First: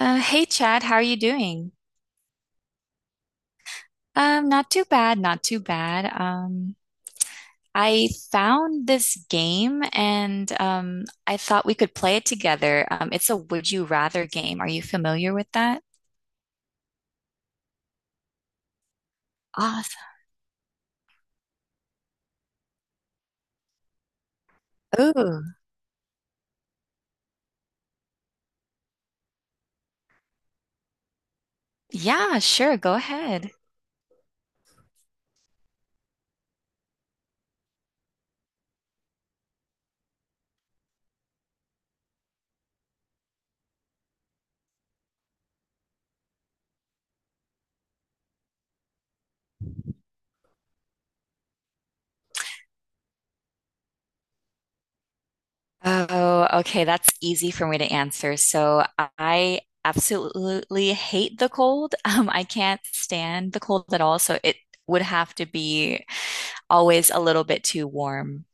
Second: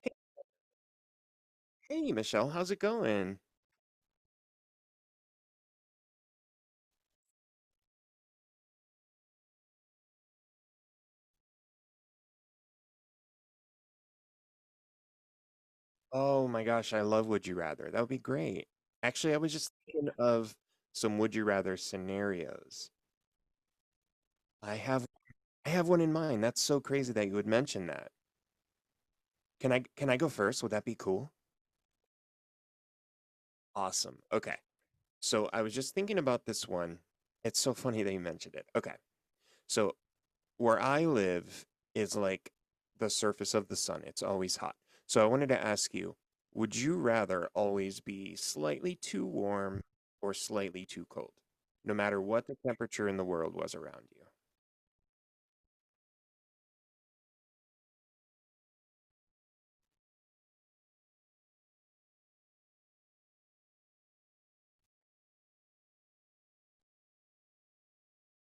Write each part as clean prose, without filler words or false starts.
Hey Chad, how are you doing? Hey, Michelle, how's it going? Not too bad, not too bad. I found this game and I thought we could play it together. It's a Would You Rather game. Are you familiar with that? Oh my gosh, I love Would You Rather. That would be great. Actually, I was just Awesome. thinking of some Would You Rather scenarios. I have Oh, I have one in mind. That's so crazy that you would mention that. Can I go first? Would that be cool? yeah, sure, go ahead. Awesome. Okay. So I was just thinking about this one. It's so funny that you mentioned it. Okay. So where I live is like the surface of the sun. It's always hot. So I wanted to ask you, would you rather always be slightly too warm or slightly too cold, no matter what the temperature in the world was around you? Oh, okay, that's easy for me to answer. So I absolutely hate the cold. I can't stand the cold at all, so it would have to be always a little bit too warm.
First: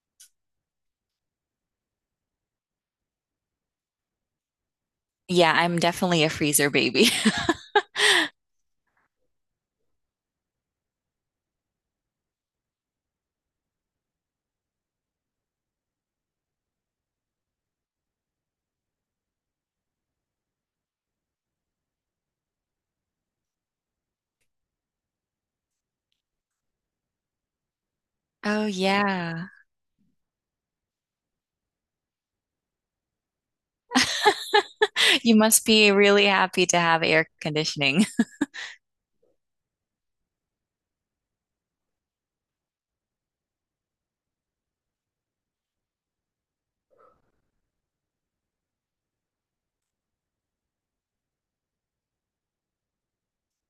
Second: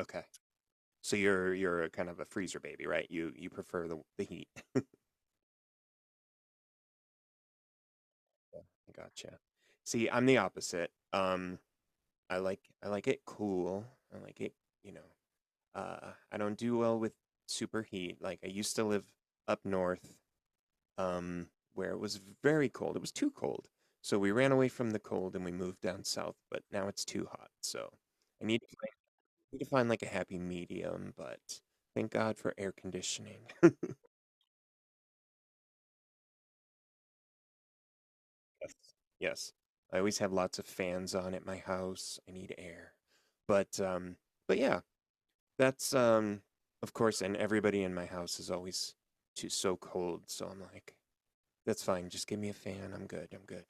Okay. So you're a kind of a freezer baby, right? You prefer the heat. Yeah, I'm definitely a freezer baby. Gotcha. See, I'm the opposite. I like it cool. I like it, you know. I don't do well with super heat. Like I used to live up north, um, where it was very cold. It was too cold. So we ran away from the cold and we moved down south, but now it's too hot. So I Oh, yeah. need to find like a happy medium, but thank God for air conditioning. You must be really happy to have air conditioning. Yes. Yes. I always have lots of fans on at my house. I need air. But um but yeah, that's of course, and everybody in my house is always too so cold, so I'm like, that's fine, just give me a fan. I'm good. I'm good.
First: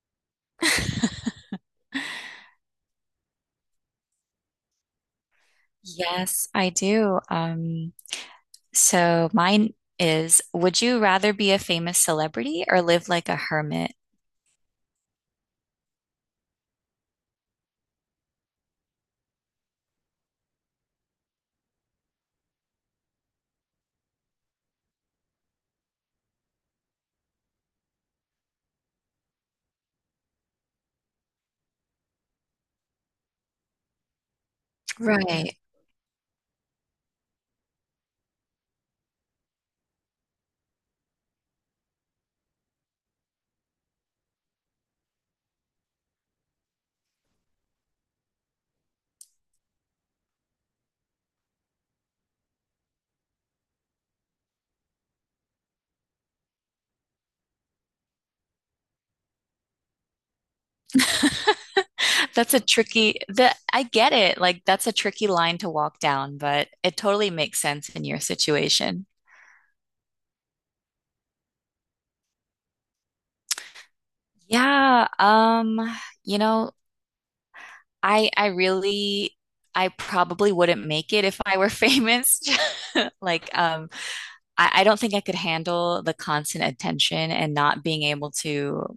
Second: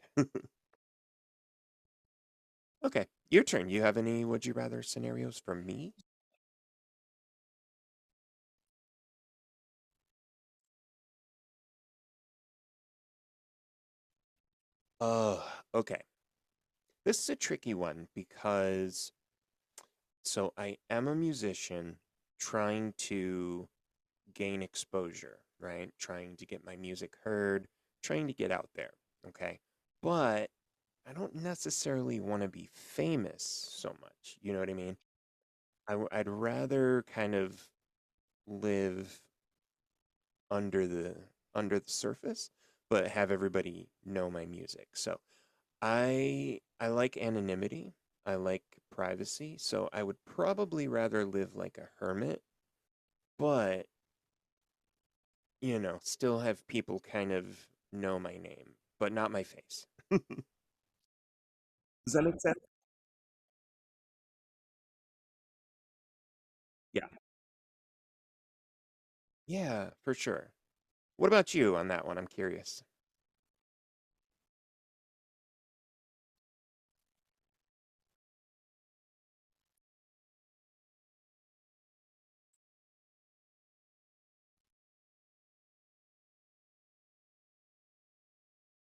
Okay. Your turn. You have any would you rather scenarios for me? Yes, I do. So mine is, would you rather be a famous celebrity or live like a hermit? Oh, okay. This is a tricky one because so I am a musician trying to gain exposure, right? Trying to get my music heard, trying to get out there, okay? But I don't necessarily want to be famous so much. You know what I mean? Right. I'd rather kind of live under the under the surface, but have everybody know my music. So I like anonymity. I like privacy, so I would probably rather live like a hermit, but you know, still have people kind of know my name, but not my face. Does that make That's sense? a tricky, the, I get it. Like that's a tricky line to walk down, but it Yeah. totally makes sense in your situation. Yeah, for sure. What about you on that one? I'm curious. Yeah, you know, I really I probably wouldn't make it if I were famous. Like, I don't think I could handle the constant attention and not being able to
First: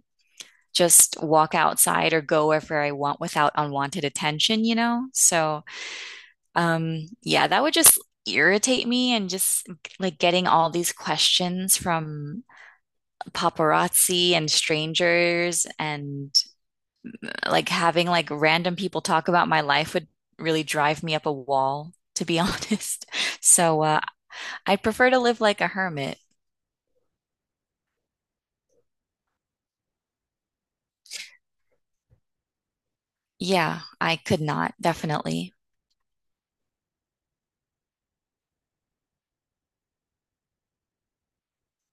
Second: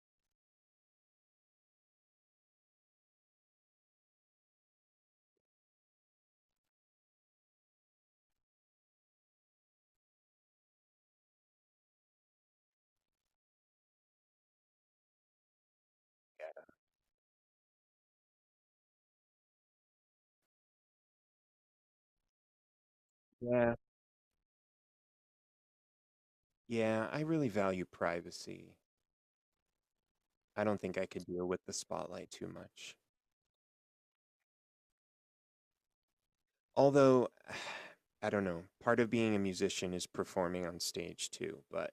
just walk outside or go wherever I want without unwanted attention? So, yeah, that would just irritate me and just like getting all these questions from paparazzi and strangers and like having like random people talk about my life would really drive me up a wall, to be honest. Yeah. So I prefer to live like a hermit. Yeah, I really value privacy. I don't think I could deal with the spotlight too much. Yeah, I could not, definitely. Although, I don't know, part of being a musician is performing on stage too, but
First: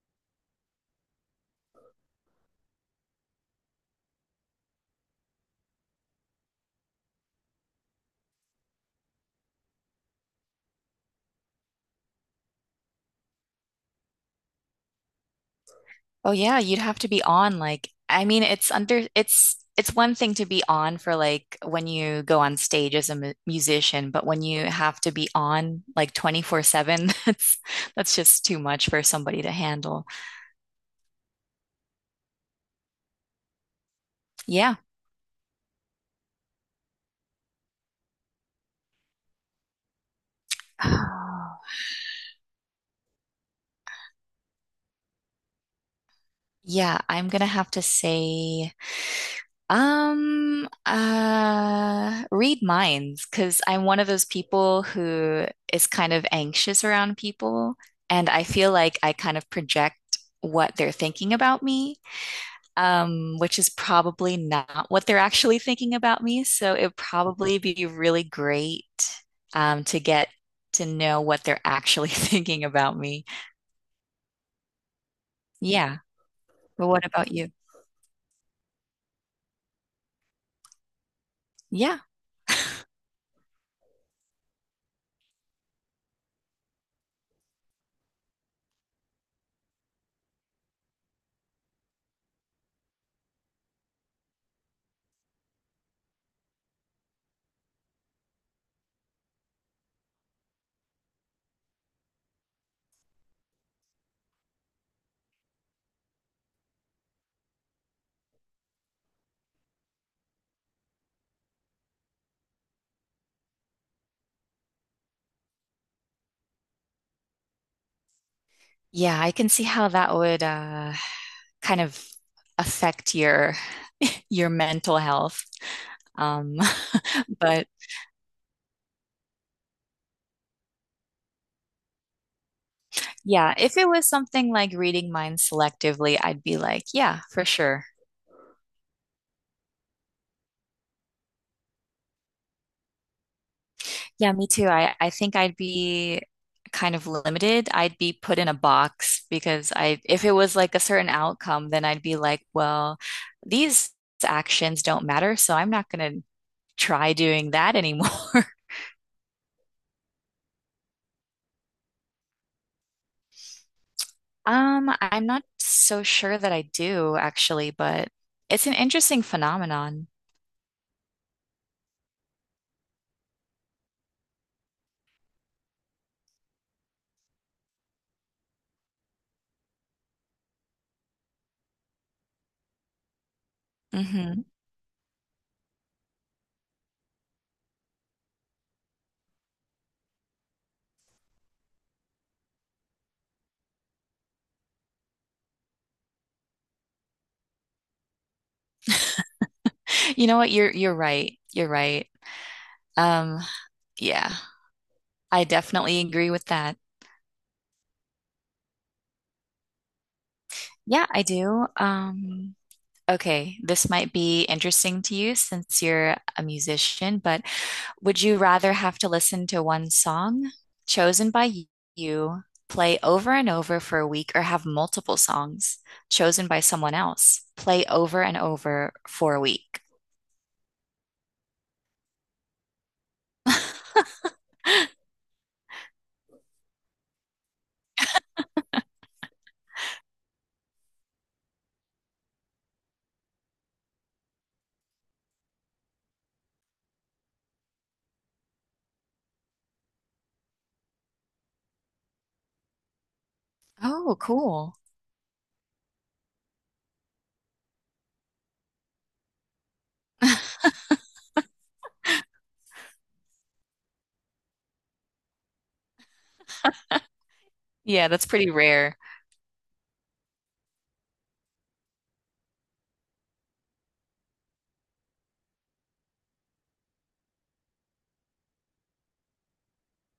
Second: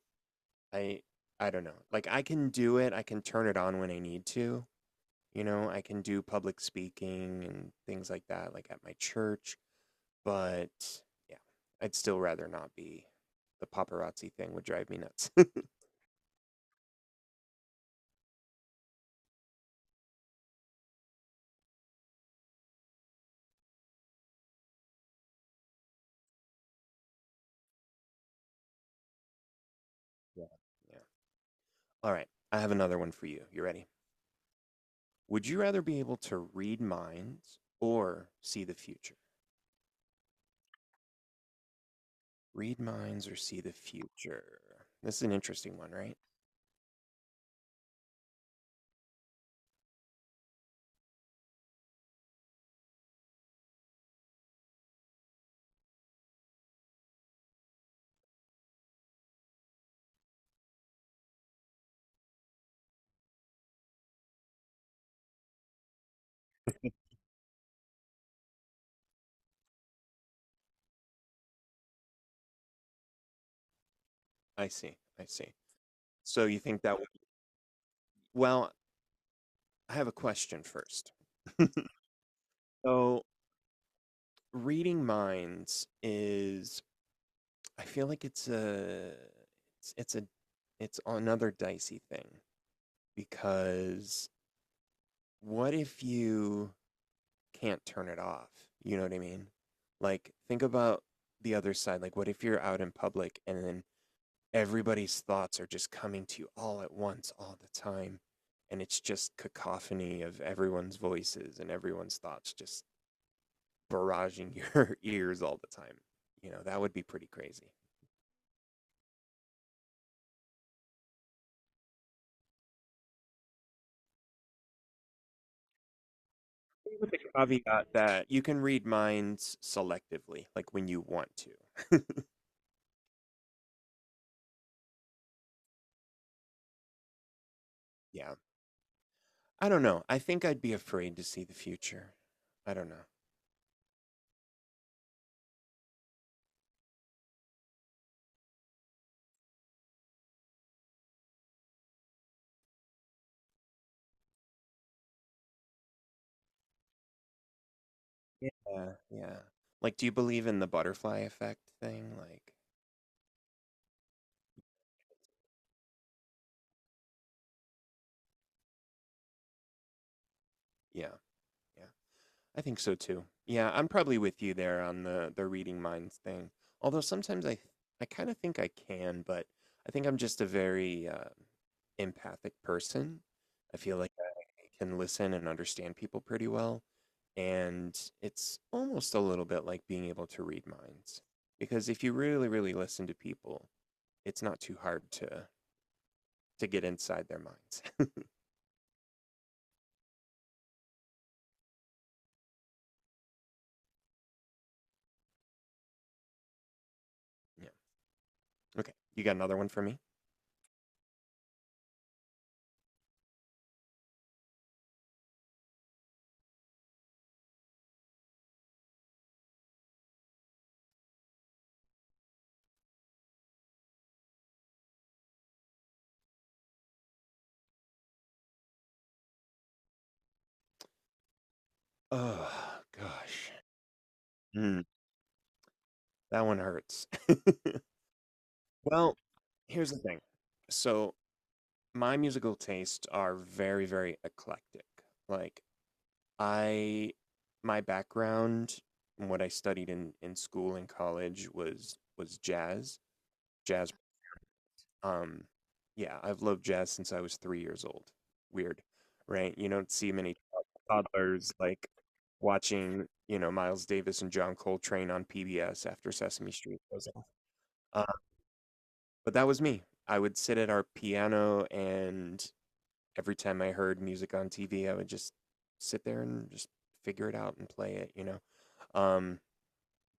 I I don't know. Like I can do it, I can turn it on when I need to. You know, I can do public speaking and things like that, like at my church. But yeah, I'd still rather not be. The paparazzi thing would drive me nuts. Oh yeah, you'd have to be on like I mean it's under it's one thing to be on for like when you go on stage as a mu musician, but when you have to be on like 24/7, that's just too much for somebody to handle. Yeah. Yeah. All right. I have another one for you. You ready? Yeah. Would you rather be able to read minds or see the future? Read minds or see the future? This is an interesting one, right? Yeah, I'm gonna have to say read minds, because I'm one of those people who is kind of anxious around people, and I feel like I kind of project what they're thinking about me, which is probably not what they're actually thinking about me. So it'd probably be really great, to get to know what they're actually thinking about me. I see. I see. Yeah. So you think But that what would, about you? well, I have a question first. Yeah. So reading minds is, I feel like it's, it's a, it's another dicey thing because what if you can't turn it off? You know what I mean? Like, think about the other side. Like, what if you're out in public and then everybody's thoughts are just coming to you all at once, all the time? And it's just cacophony of everyone's voices and everyone's thoughts just barraging your ears all the time. You know, that would be pretty crazy. Yeah, I can see how that would, kind of affect your mental health. Um, With the but caveat that you can read minds selectively, like when you want to. yeah, if it was something like reading minds selectively, I'd be like, yeah, for sure. Yeah. I don't know. I think I'd be afraid to see the future. I don't know. Yeah, me too. I think I'd be kind of limited. I'd be put in a box because I, if it was like a certain outcome, then I'd be like, well, these actions don't matter, so I'm not going to try doing that anymore. Yeah. Yeah, yeah. Like, do you believe in the butterfly effect thing? Like, I'm not so sure that I do actually, but it's an interesting phenomenon. yeah, yeah. I think so too. Yeah, I'm probably with you there on the reading minds thing. Although sometimes I kind of think I can, but I think I'm just a very empathic person. I feel like Hmm. I can listen and understand people pretty well, and it's almost a little bit like being able to read minds. Because if you really, really listen to people, it's not too hard to get inside their minds. You know what? You're right. You're right. Um, yeah, I definitely agree with that. Yeah. Okay. You got another one for me? Yeah, I do. Okay, this might be interesting to you since you're a musician, but would you rather have to listen to one song chosen by you play over and over for a week or have multiple songs chosen by someone else play over and over for a week? Oh gosh. That one hurts. Well, here's the thing. So, my musical tastes are very, very eclectic. Like, I, my background and what I studied in school and college was jazz. Jazz, Oh, cool. um, yeah, I've loved jazz since I was 3 years old. Weird, right? You don't see many toddlers like watching, you know, Miles Davis and John Coltrane on PBS after Sesame Street goes off. Yeah, that's pretty rare. But that was me. I would sit at our piano, and every time I heard music on TV, I would just sit there and just figure it out and play it, you know? Um,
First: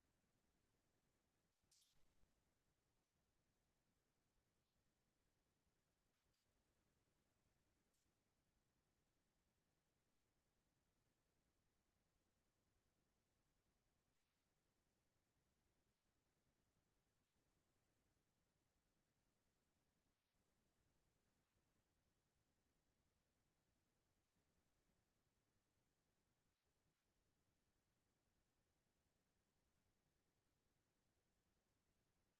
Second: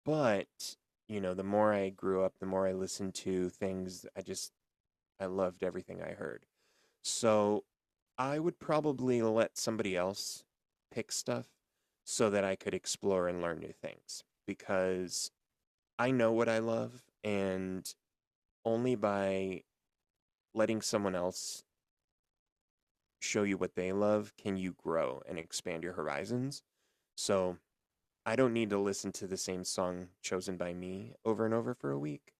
but, you know, the more I grew up, the more I listened to things, I loved everything I heard. So I would probably let somebody else pick stuff so that I could explore and learn new things because I know what I love, and only by letting someone else show you what they love, can you grow and expand your horizons? So I don't need to listen to the same song chosen by me over and over for a week.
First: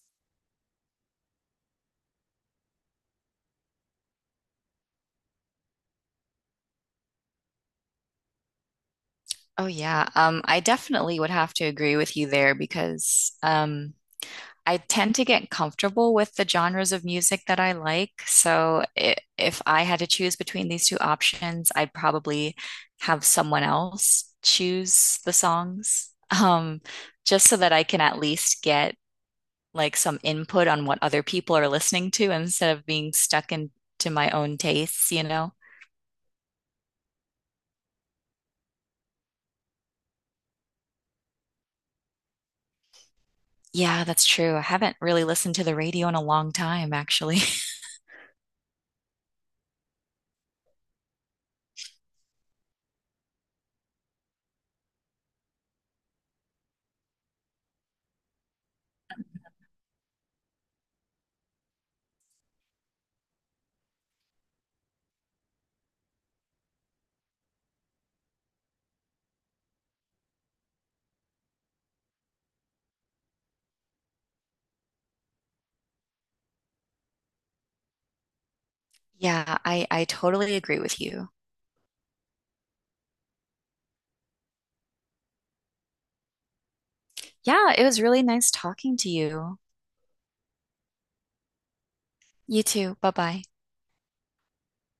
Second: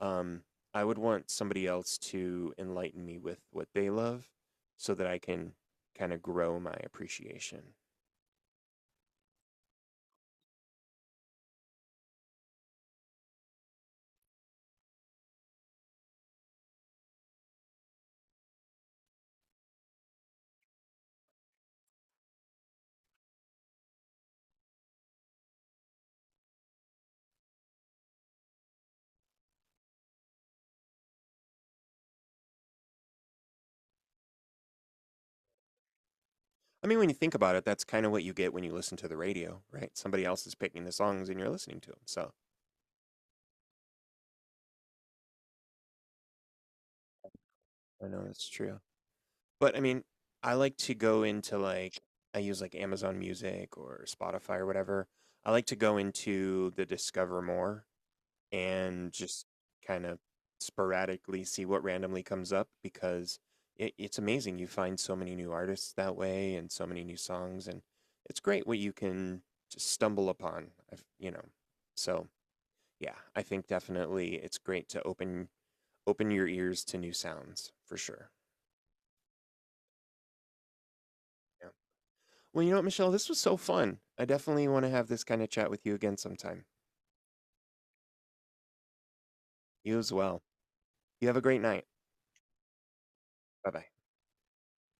Um, I would want somebody else to enlighten me with what they love so that I can kind of grow my appreciation. Oh yeah. I definitely would have to agree with you there because I tend to get comfortable with the genres of music that I like. So I if I had to choose between these two options, I'd probably have someone else choose the songs, um, just so that I can at least get like some input on what other people are listening to instead of being stuck into my own tastes, you know? I mean, when you think about it, that's kind of what you get when you listen to the radio, right? Somebody else is picking the songs and you're listening to them. So Yeah, that's true. I haven't really listened to the radio in a long time, actually. I know that's true. But I mean, I like to go into like I use like Amazon Music or Spotify or whatever. I like to go into the Discover More and just kind of sporadically see what randomly comes up because it's amazing. You find so many new artists that way and so many new songs, and it's great what you can just stumble upon. I've, you know, so yeah, I think definitely it's great to open your ears to new sounds for sure. Yeah, I totally agree with you. Yeah. Well, you know what, Michelle? This was so fun. I definitely want to have this kind of chat with you again sometime. Yeah, it was really nice talking to you. You as well. You have a great night. You too. Bye bye. Bye bye.